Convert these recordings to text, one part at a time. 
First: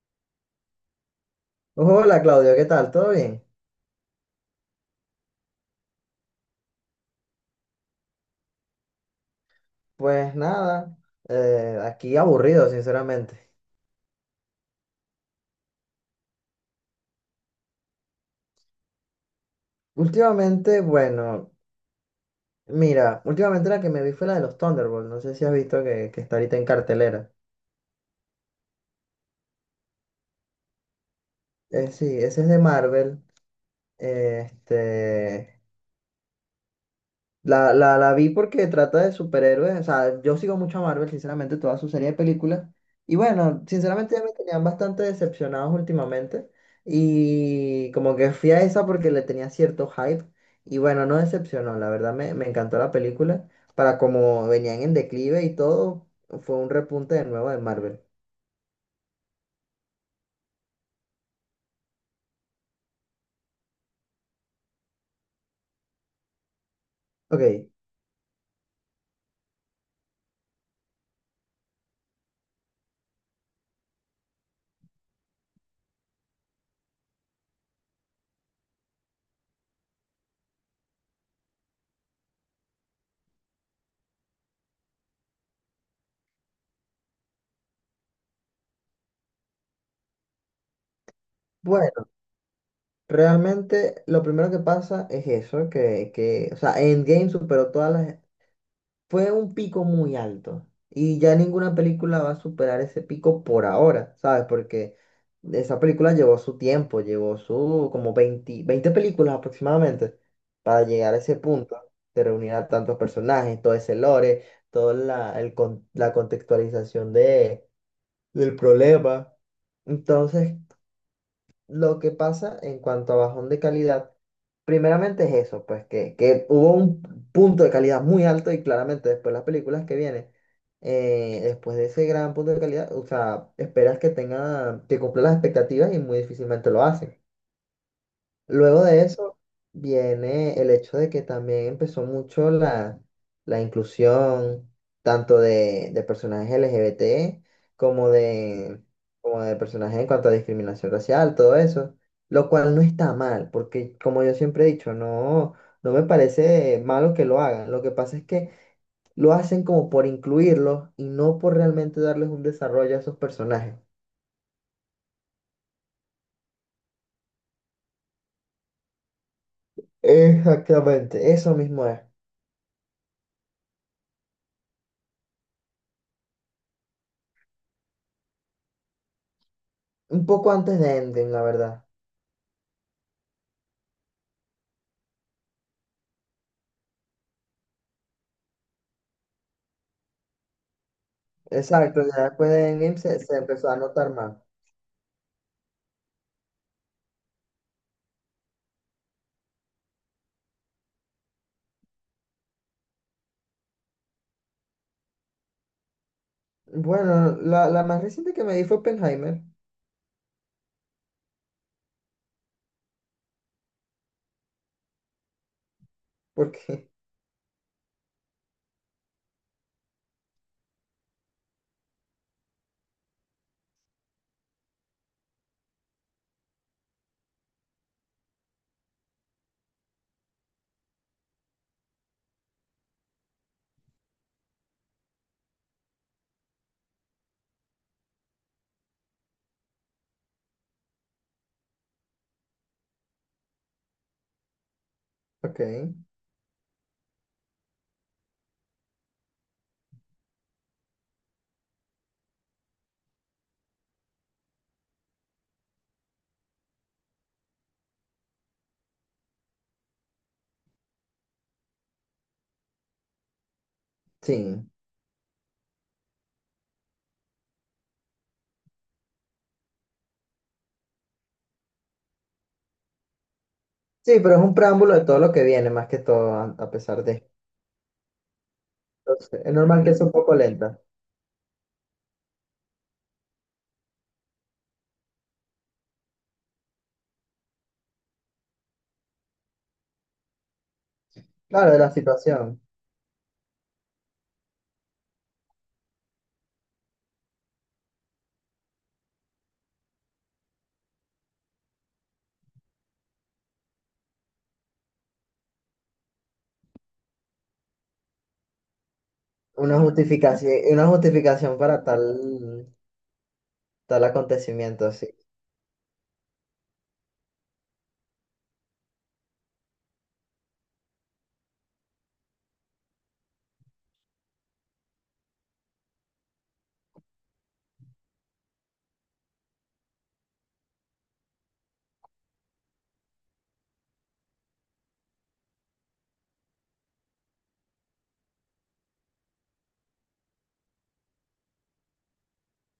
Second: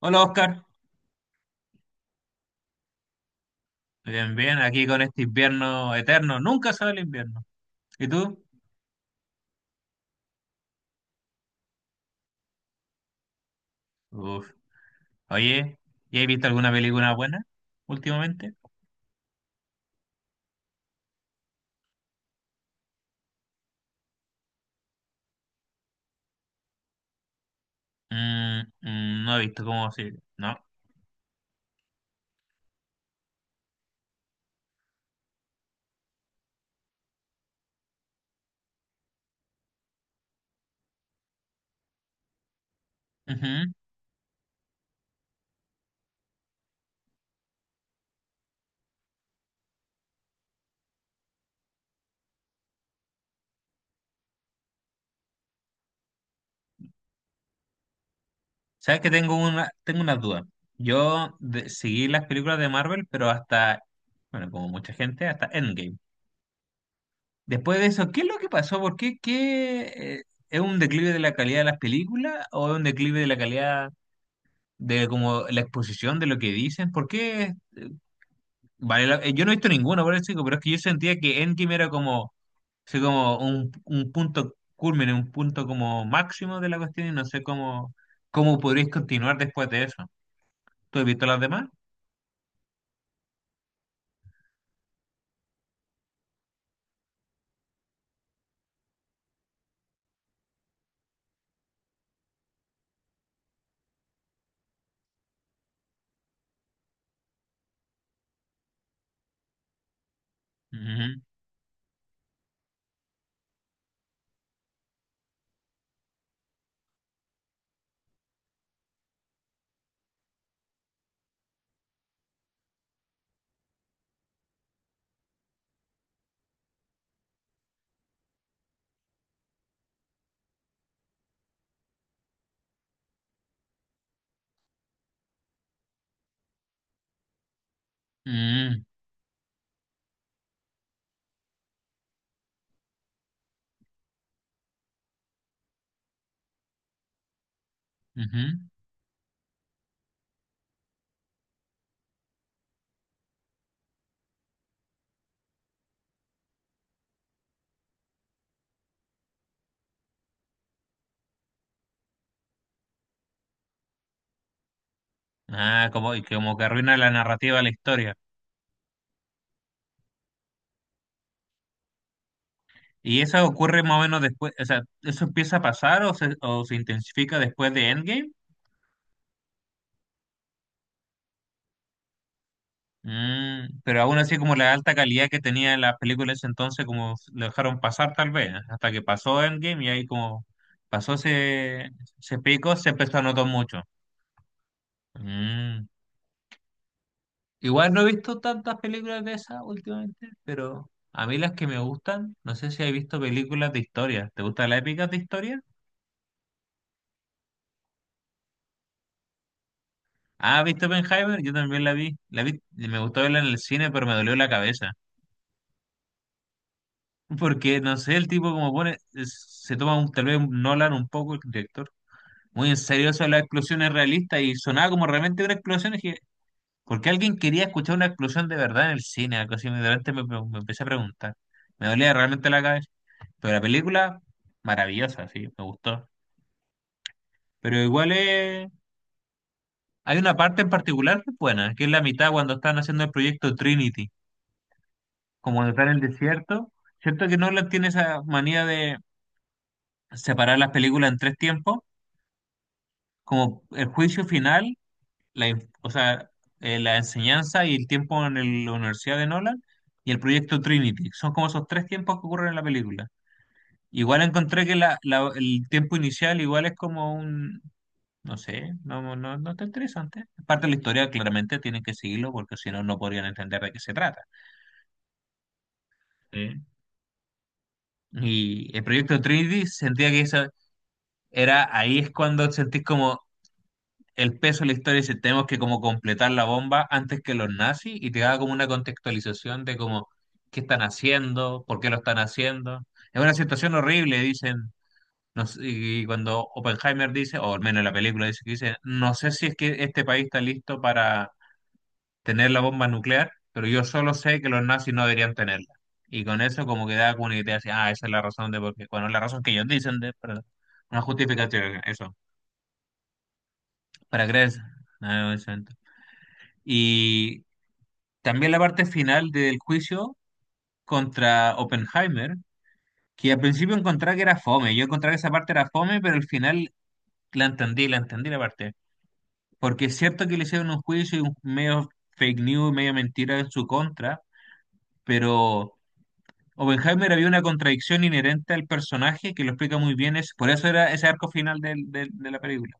Hola Oscar, Hola Claudio, ¿qué tal? ¿Todo bien? bien, bien, aquí con este invierno eterno, nunca sale el invierno. ¿Y tú? Pues nada, aquí aburrido, sinceramente. Uf, oye, ¿y has visto alguna película buena últimamente? Últimamente, bueno, mira, últimamente la que me vi fue la de los Thunderbolts. No sé si has visto que está ahorita en cartelera. Mm, mm, no he visto cómo si, no. Sí, ese es de Marvel. eh, Este, la vi porque trata de superhéroes. O sea, yo sigo mucho a Marvel, sinceramente, toda su serie de películas. Y bueno, Ujú. sinceramente ya me tenían bastante decepcionados últimamente. Y como que fui a esa porque le tenía cierto hype. Y bueno, no decepcionó. La verdad me encantó la película. Para como venían en declive y todo, fue un repunte de nuevo de Marvel. Sabes que tengo unas dudas. Seguí las películas de Marvel, pero hasta, bueno, como mucha gente, hasta Endgame. Ok, Después de eso, ¿qué es lo que pasó? ¿Por qué? Eh, ¿Es un declive de la calidad de las películas o es un declive de la calidad de como la exposición de lo que dicen? ¿Por qué? Vale, yo no he visto ninguna, por eso digo, pero es que yo sentía que Endgame era como, así como un punto culmen, un punto como máximo de la cuestión y no sé cómo, cómo podréis continuar después de eso. ¿Tú has visto las demás? bueno, realmente lo primero que pasa es eso, o sea, Endgame superó todas las fue un pico muy alto. Y ya ninguna película va a superar ese pico por ahora, ¿sabes? Porque esa película llevó su tiempo, llevó su como 20, 20 películas aproximadamente para llegar Ujú, a ese punto de reunir a tantos personajes, todo ese lore, toda la contextualización del problema. Entonces, lo que pasa en cuanto a bajón de calidad, primeramente es eso, pues que hubo un punto de calidad muy alto y claramente después las películas que vienen, después de ese gran punto de calidad, o sea, esperas que tenga, que cumpla las expectativas y muy difícilmente lo hacen. mm, Luego de eso viene el hecho de que también empezó mucho la inclusión tanto de personajes LGBT como ujú. de, como de personajes en cuanto a discriminación racial, todo eso, lo cual no está mal, porque como yo siempre he dicho, no, no me parece malo que lo hagan. Lo que pasa es que lo hacen como por incluirlos y no por realmente darles un desarrollo a esos personajes. Ah, como, y como que arruina la narrativa de la historia. Exactamente, eso mismo es. ¿Y eso ocurre más o menos después, o sea, eso empieza a pasar o o se intensifica después de Endgame? Un poco antes de Endgame, la verdad. Mm, pero aún así como la alta calidad que tenía las películas ese entonces como lo dejaron pasar tal vez, ¿eh? Hasta que pasó Endgame y ahí como pasó ese, Exacto, ya ese después de pico se Endgame empezó se, a se notar empezó a mucho. notar más. Mm. Igual no he visto tantas películas de esas últimamente, pero a mí las que me gustan, no sé si has visto películas de historia. ¿Te gustan las épicas de historia? Bueno, la más reciente que me di fue Oppenheimer, Ah, ¿viste Oppenheimer? Yo también la vi. La vi, y me gustó verla en el cine, pero me dolió la cabeza. porque, Porque, no sé, el tipo como pone, es- se toma tal vez un Nolan un poco, el director muy en serio eso de las explosiones realistas y sonaba como realmente una explosión. Y dije, ¿por qué alguien quería escuchar una explosión de verdad en el cine? Algo así, de repente me empecé a preguntar. Me dolía realmente la cabeza. Pero la película, maravillosa, sí, me gustó. Pero igual hay una parte en particular que es buena, que es la mitad cuando están haciendo el proyecto Trinity, como ok, cuando están en el desierto. Cierto que Nolan tiene esa manía de separar las películas en tres tiempos, como el juicio final o sea, la enseñanza y el tiempo en la Universidad de Nolan y el proyecto Trinity. Son como esos tres tiempos que ocurren en la película. Igual encontré sí. que el tiempo inicial igual es como un, no sé, no está interesante. Parte de la historia claramente tienen que seguirlo porque si no, no podrían entender de qué se Sí, trata. pero es un preámbulo de todo lo que viene, más que todo, ¿Sí? a pesar de. Y el proyecto Entonces, es Trinity normal que sea sentía un que poco eso lenta. era, ahí es cuando sentís como, el peso de la historia dice, tenemos que como completar la bomba antes que los nazis y te da como una contextualización de como qué están haciendo, Claro, de por qué la lo están situación. haciendo. Es una situación horrible, dicen, no sé, y cuando Oppenheimer dice, o al menos en la película dice que dice, no sé si es que este país está listo para tener la bomba nuclear, pero yo solo sé que los nazis no deberían tenerla. Y con eso como que da como una idea así, ah, esa es la razón de por qué, bueno, la razón que ellos dicen de, perdón, Una una justificación justificación, para eso, tal, tal para creer. acontecimiento, así. Ah, exacto. Y también la parte final del juicio contra Oppenheimer, que al principio encontraba que era fome. Yo encontraba que esa parte era fome, pero al final la entendí la parte. Porque es cierto que le hicieron un juicio y un medio fake news, medio mentira en su contra, pero Oppenheimer había una contradicción inherente al personaje que lo explica muy bien. Es, por eso era ese arco final de la película.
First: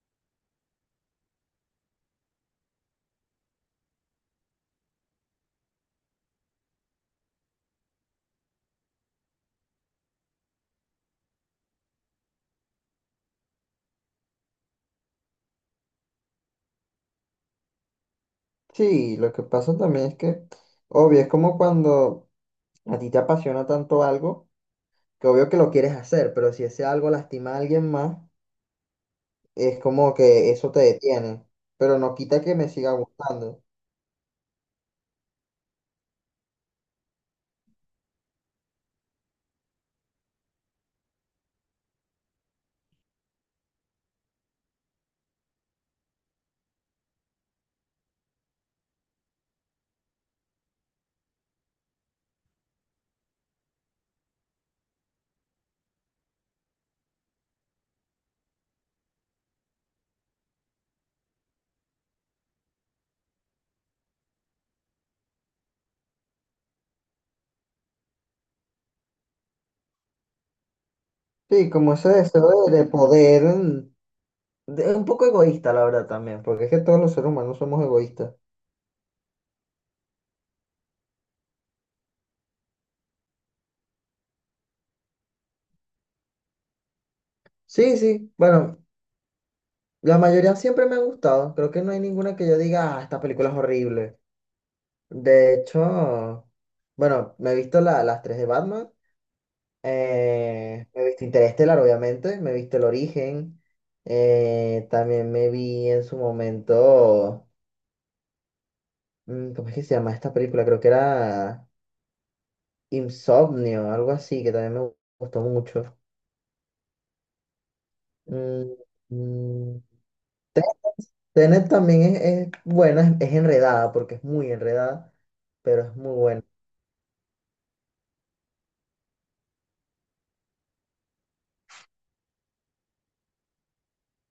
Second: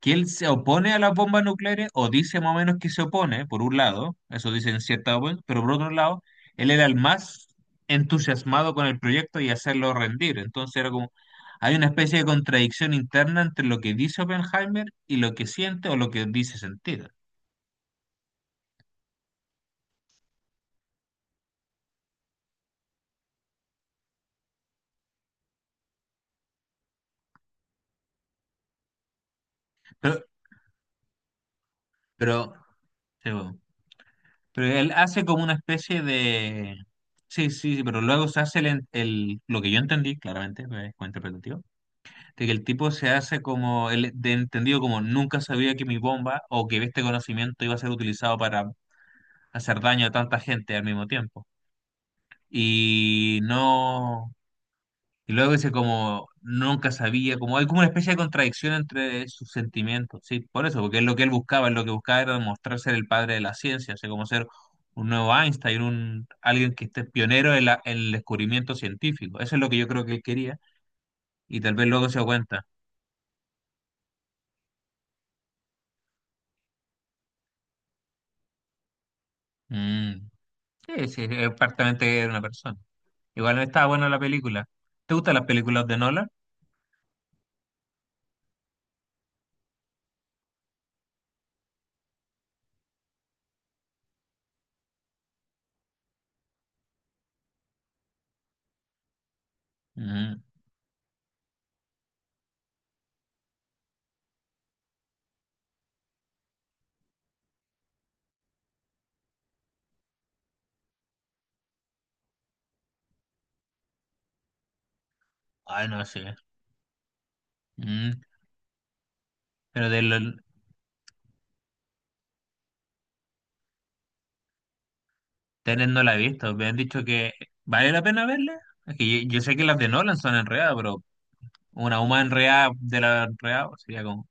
Que él se opone a las bombas nucleares o dice más o menos que se opone, por un lado, eso dice en cierta web, pero por otro lado, él era el más entusiasmado con el proyecto y hacerlo rendir. Entonces era como, hay una especie de contradicción interna entre lo que dice Oppenheimer y lo que siente o lo que dice sentir. Sí, lo que pasa también es que, obvio, es como cuando a ti te apasiona tanto algo, que obvio que lo quieres hacer, pero si ese algo lastima a alguien más. Es como Pero, que eso te detiene, pero no quita pero, que me siga sí, bueno, gustando. pero él hace como una especie de... Sí, sí, sí, pero luego se hace lo que yo entendí, claramente, es interpretativo de que el tipo se hace como el de entendido como nunca sabía que mi bomba o que este conocimiento iba a ser utilizado para hacer daño a tanta gente al mismo tiempo. Y no, y luego dice como nunca sabía, como hay como una especie de contradicción entre sus sentimientos, sí, por eso, porque es lo que él buscaba, lo que buscaba era demostrar ser el padre de la ciencia, o sea, como ser un nuevo Einstein, un alguien que esté pionero en, en el descubrimiento científico. Eso es lo que yo creo que él quería y Sí, tal vez como luego ese se dio deseo cuenta. de poder, un poco egoísta, la verdad, también, porque es que todos los seres humanos somos egoístas. Mm. Sí, sí, es prácticamente de una persona. Igual estaba buena la película. ¿Te gustan las películas de Nolan? Sí, sí, bueno, la mayoría siempre me ha gustado, creo que no hay ninguna que yo diga, ah, esta película es horrible. De hecho, bueno, me he visto las tres de Batman, Mm, me he visto Interestelar, obviamente, me he visto El Origen, también me vi en su momento... ¿Cómo es que se llama esta película? Creo que era Insomnio, algo así, que también me gustó ay, mucho. no sé. Mm, Mm, mm, pero Tenet también es buena, es enredada, porque es muy enredada, pero Tenet es no muy la he buena. visto. Me han dicho que vale la pena verla. Es que yo sé que las de Nolan son enredadas, pero una humana enredada de la enredada pues, sería como...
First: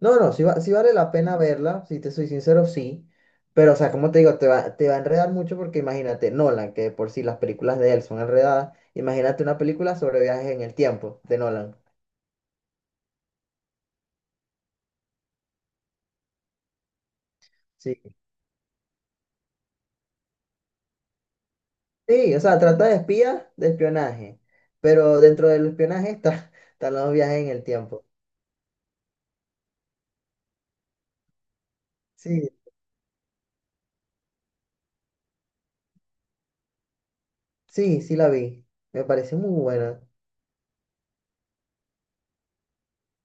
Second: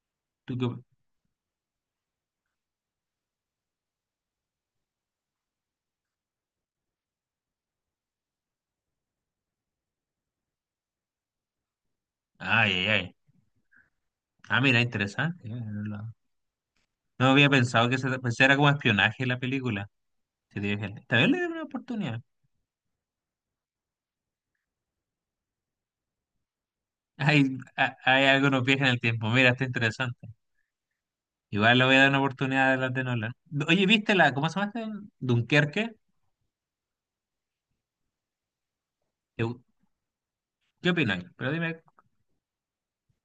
No, no, sí, ¿Tú sí qué- vale la pena verla, si te soy sincero, sí. Pero, o sea, como te digo, te va a enredar mucho porque imagínate, Nolan, que de por sí las películas de él son enredadas, imagínate una película sobre viajes en el tiempo de Nolan. ay, ay, ay. Ah, mira, interesante. No había pensado que ¿Sí? se, pues era como espionaje la película. Sí, dije, esta vez le doy una oportunidad. Sí, o sea, trata de espías, de espionaje, pero dentro del espionaje está, están los viajes Hay, en el tiempo. hay algo nos viaja en el tiempo. Mira, está interesante. Igual le voy a dar una Sí, oportunidad a las de Nolan. Oye, ¿viste la, cómo se llama este? Dunkerque. sí, sí la vi, me parece ¿Qué, muy buena. ¿qué opináis? Pero dime.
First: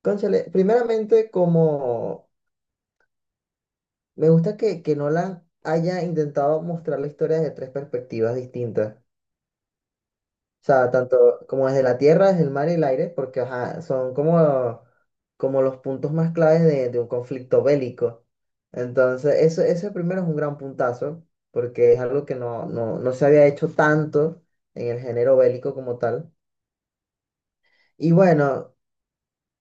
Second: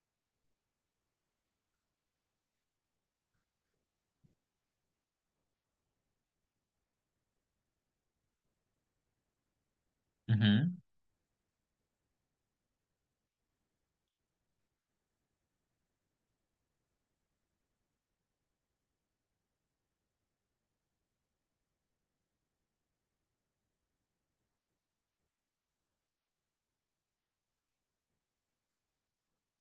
Cónchale, primeramente como me gusta que Nolan haya intentado mostrar la historia desde tres perspectivas distintas. O Ujú. sea, tanto como desde la tierra, desde el mar y el aire, porque ajá, son como, como los puntos más claves de un conflicto bélico. Entonces, eso, ese primero es un gran puntazo, porque es algo que no, no, no se había hecho tanto en el género bélico como tal. Y bueno,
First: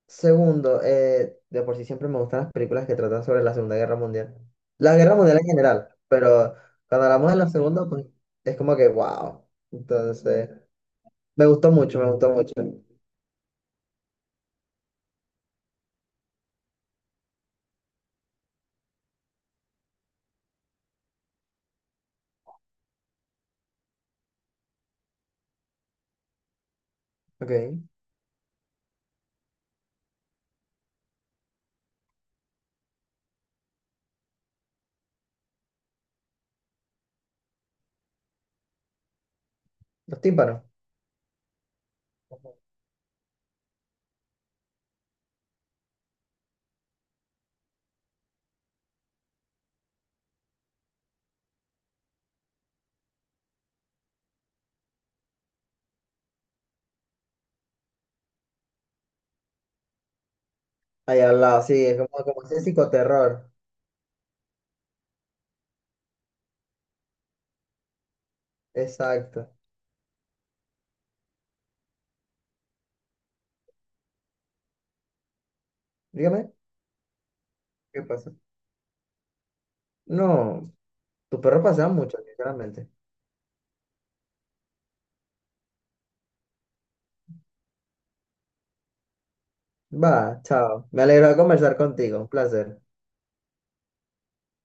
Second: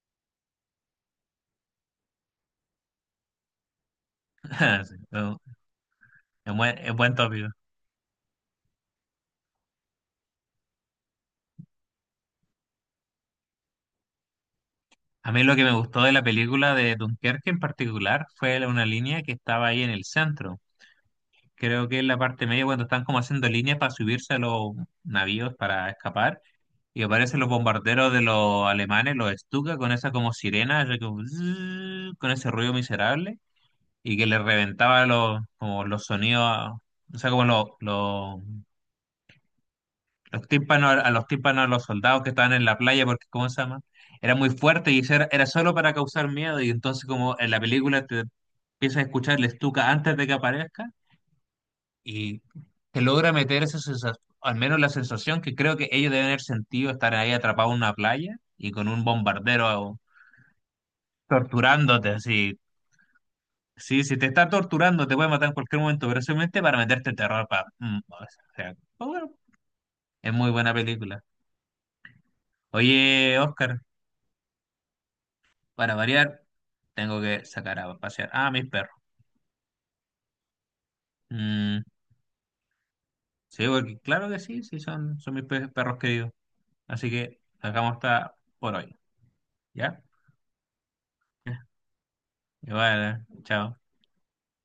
segundo, de por sí siempre me gustan las películas que tratan sobre la Segunda Guerra Mundial. Sí, La Guerra no, Mundial en general, pero es cuando buen hablamos de tópico. la Segunda, pues es como que, wow. Entonces, me gustó mucho, me gustó mucho. A mí lo que me gustó de la película de Dunkerque en particular fue una línea que estaba ahí en el centro. Creo que en la parte media, cuando están como haciendo líneas para subirse a los navíos para escapar, y aparecen los Ok. bombarderos de los alemanes, los Stuka, con esa como sirena, así como zzzz, con ese ruido miserable. Y que le reventaba los, como los sonidos, a- o sea, como Los los tímpanos. tímpanos, a los tímpanos, a los soldados que estaban en la playa, porque, ¿cómo se llama? Era muy fuerte y eso era, era solo para causar miedo y entonces como en la película te empiezas a escuchar el estuca antes de que aparezca y te logra meter esa sensación, al menos la sensación que creo que ellos deben haber sentido estar ahí atrapados en una playa y con un bombardero Ahí al lado, sí, es torturándote como, como así. ese psicoterror. Sí, si te está torturando, te puede matar en cualquier momento, pero simplemente para meterte terror. Pa... mm, o sea, pues bueno, Exacto. es muy buena película. Oye, Oscar, para variar, Dígame, tengo que sacar a ¿qué pasear pasa? a mis perros. No, tus perros Mm, pasean mucho, sinceramente. sí, porque claro que sí, sí, son mis perros queridos. Así que sacamos esta por hoy. ¿Ya? Va, chao. Me alegro de Ya, conversar contigo. Un placer. igual, ¿eh? Chao.